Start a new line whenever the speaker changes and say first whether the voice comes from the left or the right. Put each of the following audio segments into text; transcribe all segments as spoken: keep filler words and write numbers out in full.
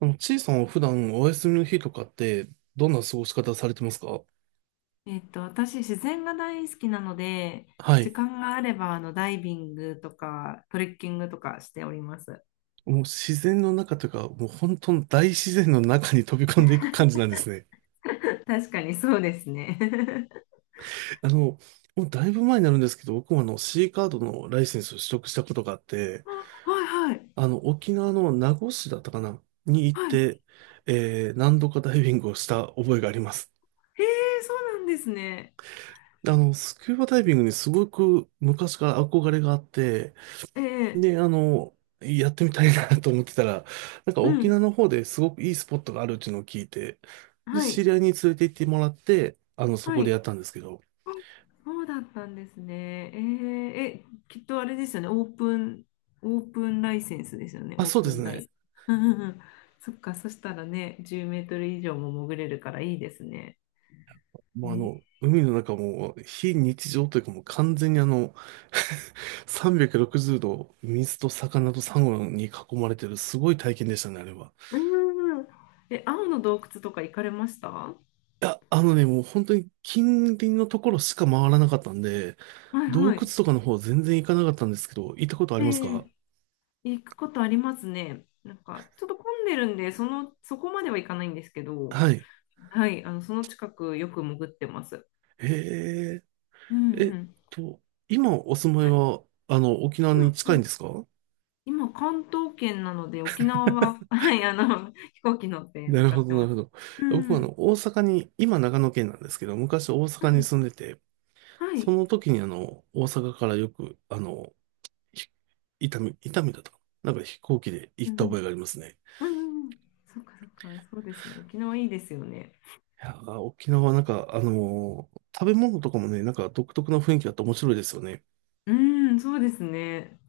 right: あの、ちいさんは普段お休みの日とかって、どんな過ごし方されてますか？
left: えっと、私、自然が大好きなので、
right: は
left: 時
right: い。
left: 間があれば、あの、ダイビングとか、トレッキングとかしております。
right: もう自然の中というか、もう本当の大自然の中に飛び込んでいく感じなんですね。
left: 確かにそうですね。
right: あの、もうだいぶ前になるんですけど、僕もあの シーカードのライセンスを取得したことがあって、
left: あ、はいはい。
right: あの、沖縄の名護市だったかなに行っ
left: はい。
right: て、えー、何度かダイビングをした覚えがあります。
left: へえ、そうなんですね。
right: あの、スキューバダイビングにすごく昔から憧れがあって、
left: ええ、
right: で、あの、やってみたいな と思ってたら、なんか
left: う
right: 沖
left: ん。
right: 縄の方ですごくいいスポットがあるっていうのを聞いて、で、
left: は
right: 知
left: い。
right: り合いに連れて行ってもらって、あの、そ
left: は
right: こでやっ
left: い。
right: たんですけど、
left: あ、そうだったんですね。ええ、え、きっとあれですよね。オープン、オープンライセンスですよね。
right: あ、
left: オー
right: そうで
left: プ
right: す
left: ンダ
right: ね。
left: イ。うんうんうん。そっか、そしたらね、じゅうメートル以上も潜れるからいいですね。
right: もうあの、
left: え、
right: 海の中も非日常というかもう完全にあのさんびゃくろくじゅうど 水と魚とサンゴに囲まれてるすごい体験でしたね、あれは。
left: うーん。え、青の洞窟とか行かれました？は
right: いや、あのね、もう本当に近隣のところしか回らなかったんで、
left: い
right: 洞窟
left: はい。
right: とかの方全然行かなかったんですけど、行ったことあり
left: え
right: ますか？
left: え、行くことありますね。なんか、ちょっと混んでるんで、その、そこまでは行かないんですけど、
right: はい。
left: はい、あの、その近くよく潜ってます。
right: へえ、
left: うん
right: え
left: う
right: っ
left: ん。
right: と、今お住まいは、あの、沖縄
left: 今、
right: に
left: う
right: 近いん
left: ん
right: ですか？
left: 今関東圏なので、沖縄は、はい、あの、飛行機乗って
right: な
left: 向
right: る
left: か
right: ほ
left: って
right: ど、なる
left: ま
right: ほ
left: す。
right: ど。
left: う
right: 僕はあ
left: ん。
right: の、大阪に、今長野県なんですけど、昔大阪
left: は
right: に
left: い、
right: 住んでて、
left: は
right: そ
left: い。
right: の時にあの、大阪からよく、あの、ひ伊丹、伊丹だったかななんか飛行機で行
left: う
right: っ
left: ん
right: た
left: う
right: 覚え
left: ん。
right: がありますね。
left: うんうんうん。そっかそっか、そうですね。沖縄いいですよね。
right: いやー、沖縄はなんか、あのー食べ物とかもね、なんか独特な雰囲気があって面白いですよね。
left: うん、そうですね。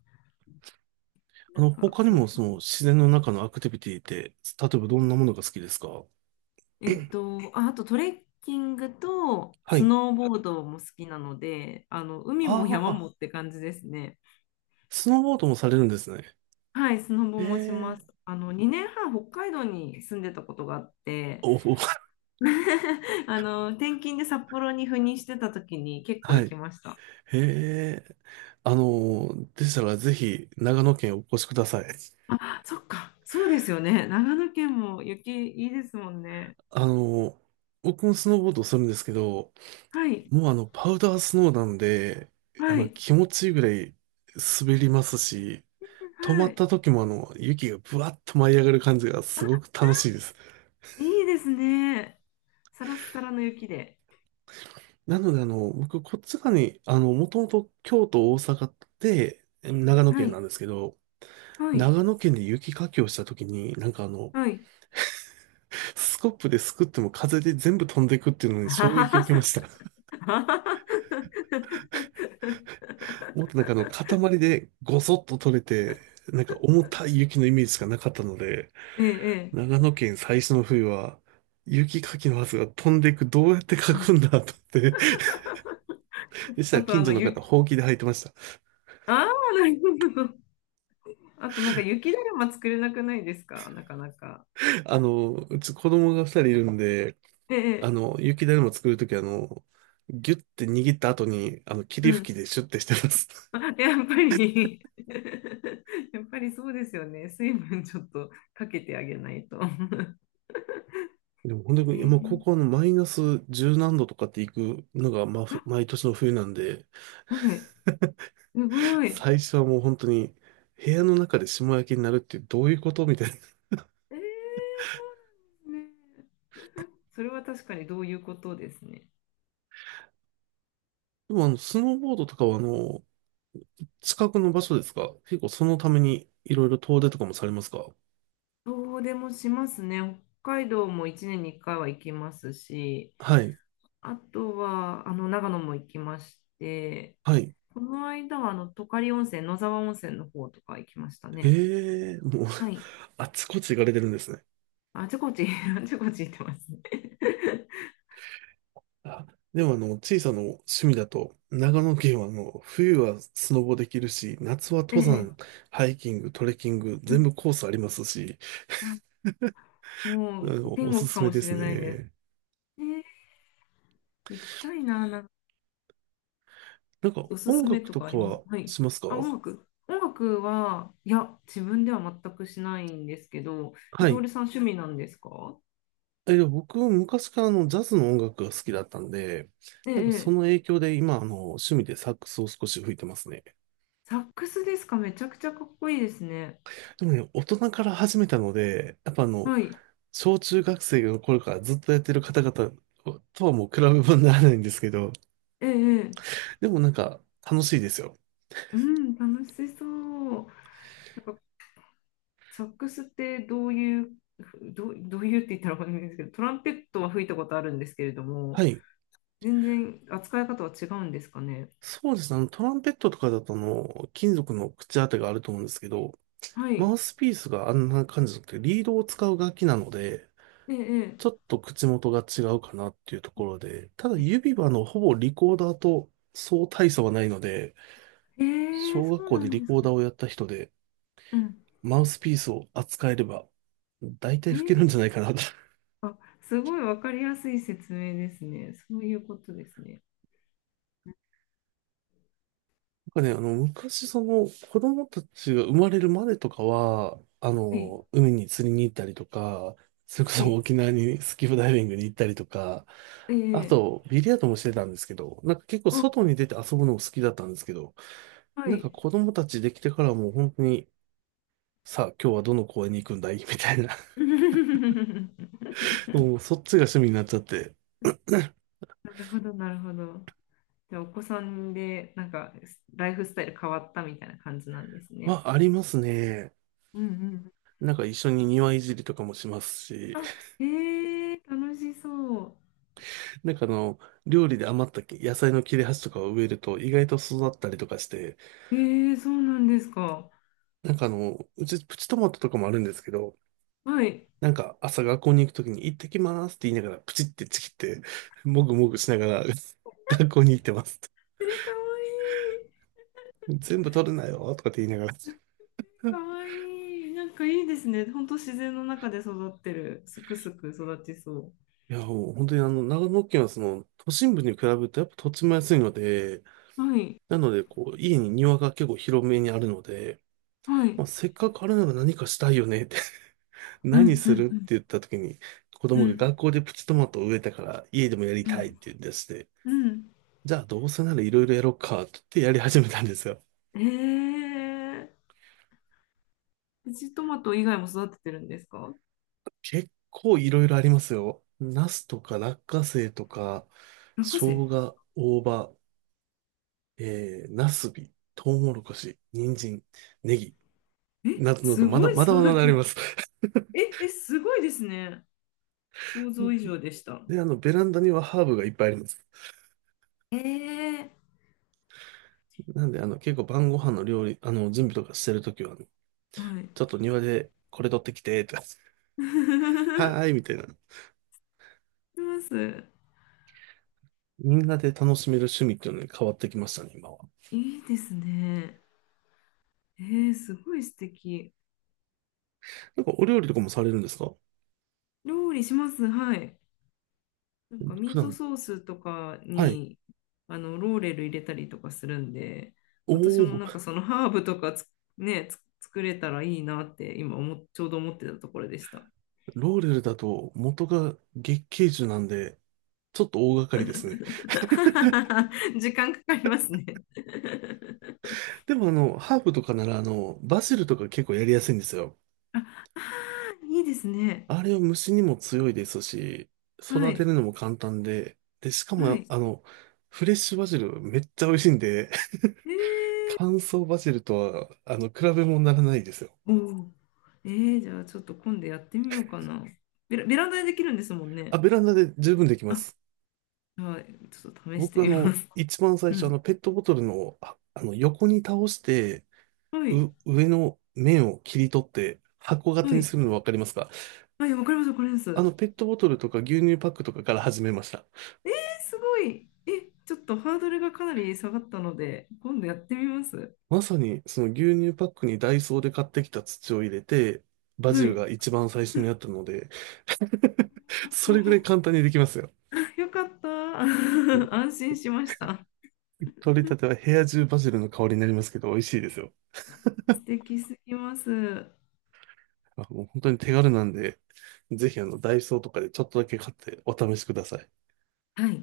right: あ
left: なん
right: の、
left: か、
right: 他に
left: そう。
right: もその自然の中のアクティビティって、例えばどんなものが好きですか？
left: えっと、あ、あとトレッキングと
right: は
left: ス
right: い。
left: ノーボードも好きなので、あの、海も
right: あ
left: 山
right: あ、
left: もって感じですね。
right: スノーボードもされるんですね。
left: はい、スノ
right: へ
left: ボもし
right: え。
left: ます。あの、にねんはん北海道に住んでたことがあって、
right: おお、
left: あの、転勤で札幌に赴任してた時に結構
right: は
left: 行き
right: い。
left: ました。
right: へえ。あの、でしたらぜひ長野県お越しください。
left: あ、そっか、そうですよね。長野県も雪いいですもんね。
right: あの、僕もスノーボードをするんですけど、
left: はい、
right: もうあの、パウダースノーなんで、あ
left: は
right: の、
left: い、
right: 気持ちいいぐらい滑りますし、止ま
left: は
right: っ
left: い。
right: た時もあの、雪がブワッと舞い上がる感じがすご
left: あ、
right: く楽しいです。
left: いいですね。サラッサラの雪で。
right: なのであの、僕、こっち側に、あの、もともと京都、大阪って、長野
left: は
right: 県
left: い、
right: なんですけど、
left: はい、
right: 長野県で雪かきをしたときに、なんかあの、
left: はい。
right: スコップですくっても風で全部飛んでいくっていうのに衝撃を受けました。もっとなんかあの、塊でごそっと取れて、なんか重たい雪のイメージしかなかったので、
left: ええ、ええ。
right: 長野県最初の冬は、雪かきのはずが飛んでいく、どうやってかくんだと思って、でした
left: あ
right: ら
left: と、あ
right: 近所
left: の、
right: の方、
left: ゆ、
right: ほうきで履いてました。
left: ああ、なるほど。あと、なんか、雪だるま作れなくないですか？なかなか。
right: あの、うち子供がふたりいるんで、
left: ええ、
right: あの、雪だるま作るときあの、ギュッて握った後に、あの、
left: う
right: 霧
left: ん。
right: 吹きでシュッてしてます。
left: あ、やっぱり やっぱりそうですよね。水分ちょっとかけてあげないと。
right: でも、本当 に、まあ、高校
left: ええ、
right: のマイナス十何度とかって行くのが、まあ、ふ毎年の冬なんで、
left: はい、すごい。え
right: 最初はもう本当に、部屋の中で霜焼きになるってどういうことみたいな。
left: ーそうなんですね。それは確かにどういうことですね。
right: でも、あの、スノーボードとかは、あの、近くの場所ですか？結構そのために、いろいろ遠出とかもされますか？
left: 遠出もしますね。北海道もいちねんにいっかいは行きますし、
right: はい。
left: あとはあの長野も行きまして、
right: はい。
left: この間はあの十刈温泉、野沢温泉の方とか行きましたね。
right: ええもう、
left: はい。
right: あっちこっち行かれてるんですね。
left: あちこち、あちこち行ってますね。
right: あ、でもあの、小さな趣味だと、長野県はあの、冬はスノボできるし、夏は
left: え
right: 登山、
left: え、
right: ハイキング、トレッキング、
left: う
right: 全
left: ん、
right: 部コースありますし、
left: あ、
right: あ
left: もう
right: の、
left: 天
right: おす
left: 国か
right: すめ
left: も
right: で
left: し
right: す
left: れないです。
right: ね。
left: ええ、行きたいな、なんか
right: なんか
left: おす
right: 音
left: すめ
right: 楽
left: と
right: と
left: かあ
right: か
left: ります？
right: は
left: はい。
right: します
left: あ、
right: か？
left: 音楽音楽は、いや、自分では全くしないんですけど、え、
right: は
left: 徹
right: い。
left: さん趣味なんですか？
right: え、でも僕、昔からあのジャズの音楽が好きだったんで、
left: え
right: なんかそ
left: え、え
right: の
left: え、
right: 影響で今、あの、趣味でサックスを少し吹いてますね。
left: サックスですか？めちゃくちゃかっこいいですね。
right: でもね、大人から始めたので、やっぱあの、
left: はい。
right: 小中学生の頃からずっとやってる方々とはもう比べ物にならないんですけど、
left: ええ、ええ、
right: でもなんか楽しいですよ。
left: うん、楽しそう。なんか、サックスってどういう、どう、どういうって言ったらわかんないんですけど、トランペットは吹いたことあるんですけれど
right: は
left: も、
right: い。
left: 全然扱い方は違うんですかね。
right: そうですね。あの、トランペットとかだとあの、金属の口当てがあると思うんですけど、
left: は
right: マ
left: い。
right: ウスピースがあんな感じじゃなくて、リードを使う楽器なので、
left: ええ、
right: ちょっと口元が違うかなっていうところで、ただ指はあの、ほぼリコーダーとそう大差はないので、
left: ええ、ええ、
right: 小学
left: そう
right: 校
left: な
right: で
left: ん
right: リ
left: で
right: コ
left: す
right: ーダー
left: か。
right: をやった人で、
left: うん。
right: マウスピースを扱えれば、大体
left: え
right: 吹けるんじゃな
left: え、
right: いかなと。
left: あ、すごいわかりやすい説明ですね。そういうことですね。
right: なんかね、あの、昔、その、子供たちが生まれるまでとかは、あ
left: はい。
right: の、海に釣りに行ったりとか、それこ
left: は
right: そ
left: い。
right: 沖縄にスキューバダイビングに行ったりとか、
left: え
right: あ
left: え、
right: と、ビリヤードもしてたんですけど、なんか結構
left: あ、
right: 外に出て遊ぶのも好きだったんですけど、
left: は
right: なんか
left: い。
right: 子供たちできてからはもう本当に、さあ、今日はどの公園に行くんだい みたいな、もうそっちが趣味になっちゃって、
left: なるほど、なるほど。じゃあ、お子さんで、なんか、ライフスタイル変わったみたいな感じなんです
right: ま
left: ね。
right: あ、ありますね。
left: うんうん。
right: なんか一緒に庭いじりとかもしますし、
left: あ、えー、楽しそ
right: なんかあの、料理で余った野菜の切れ端とかを植えると意外と育ったりとかして、
left: う。えー、そうなんですか。
right: なんかあの、うちプチトマトとかもあるんですけど、
left: はい。え
right: なんか朝学校に行くときに行ってきますって言いながらプチってちぎって、もぐもぐしながら 学校に行ってます。
left: ー、かわい
right: 全部取るなよとかって言いながら。い
left: い。かわいい。なんかいいですね。ほんと自然の中で育ってる。すくすく育ちそ
right: や、もう本当にあの、長野県はその都心部に比べるとやっぱ土地も安いので、
left: う。はい。
right: なのでこう、家に庭が結構広めにあるので、
left: はい。
right: まあ、せっかくあるなら何かしたいよねって
left: う
right: 何
left: んう
right: す
left: ん
right: るっ
left: うん。
right: て言った時に、子
left: う
right: 供が
left: ん。
right: 学校でプチトマトを植えたから家でもやり
left: う
right: たいっ
left: ん。
right: て言い出して、
left: うん。
right: じゃあどうせならいろいろやろうかって言ってやり始めたんですよ。
left: えー、プチトマト以外も育ててるんですか？
right: 結構いろいろありますよ。ナスとか落花生とか、
left: 落
right: 生
left: 花生、
right: 姜、大葉、えー、ナスビ、トウモロコシ、人参、ネギ、
left: え、
right: などなど、
left: す
right: まだ、
left: ごい
right: まだま
left: 育
right: だあ
left: て、
right: ります。
left: え、え、すごいですね。想
right: う
left: 像
right: ん。
left: 以上でした。
right: で、あの、ベランダにはハーブがいっぱいあります。
left: えー、
right: なんで、あの、結構晩ご飯の料理、あの、準備とかしてるときは、あの
left: はい。
right: ちょっと庭でこれ取ってきて、とか はーい、みたいな。
left: します。
right: みんなで楽しめる趣味っていうのに変わってきましたね、今は。
left: いいですね。えー、すごい素敵。
right: なんかお料理とかもされるんですか？
left: 料理します。はい。なんか
right: 普
left: ミート
right: 段。
left: ソースとか
right: はい。
left: にあのローレル入れたりとかするんで、
right: お
left: 私もなんか
right: ー、
left: そのハーブとかつね、つ作れたらいいなって今思っちょうど思ってたところでした。
right: ローレルだと元が月桂樹なんで、ちょっと大掛かりですね。
left: 時間かかりますね。
right: でもあの、ハーブとかならあの、バジルとか結構やりやすいんですよ。
left: いいですね。
right: あれは虫にも強いですし、
left: は
right: 育て
left: い。
right: るのも簡単で、で、しか
left: は
right: も
left: い。
right: あの、フレッシュバジルめっちゃ美味しいんで、
left: え、
right: 乾燥バジルとは、あの、比べ物にならないですよ。
left: おお。えー、じゃあちょっと今度やってみようかな。ベラ、ベランダでできるんですもん
right: あ、
left: ね。
right: ベランダで十分できま
left: あ、
right: す。
left: はい。ちょっと試して
right: 僕あ
left: みま
right: の、
left: す。
right: 一番最初あの、ペットボトルの、あ、あの、横に倒して、
left: うん。はい。
right: う、上の面を切り取って、箱型
left: は
right: に
left: い。
right: するのわかりますか？
left: はい、わかります、わかります。
right: あの、
left: え
right: ペットボトルとか牛乳パックとかから始めました。
left: ー、すごい。え、ちょっとハードルがかなり下がったので、今度やってみます。
right: まさに、その牛乳パックにダイソーで買ってきた土を入れて、バジ
left: は
right: ル
left: い。
right: が一番最初にあったので、それぐらい 簡単にできますよ。
left: あ、よかった。
right: もう
left: 安心しました。
right: 取りたては部屋中バジルの香りになりますけど、美味しいですよ。
left: 素敵すぎます。は
right: あ、もう本当に手軽なんで、ぜひあの、ダイソーとかでちょっとだけ買ってお試しください。
left: い。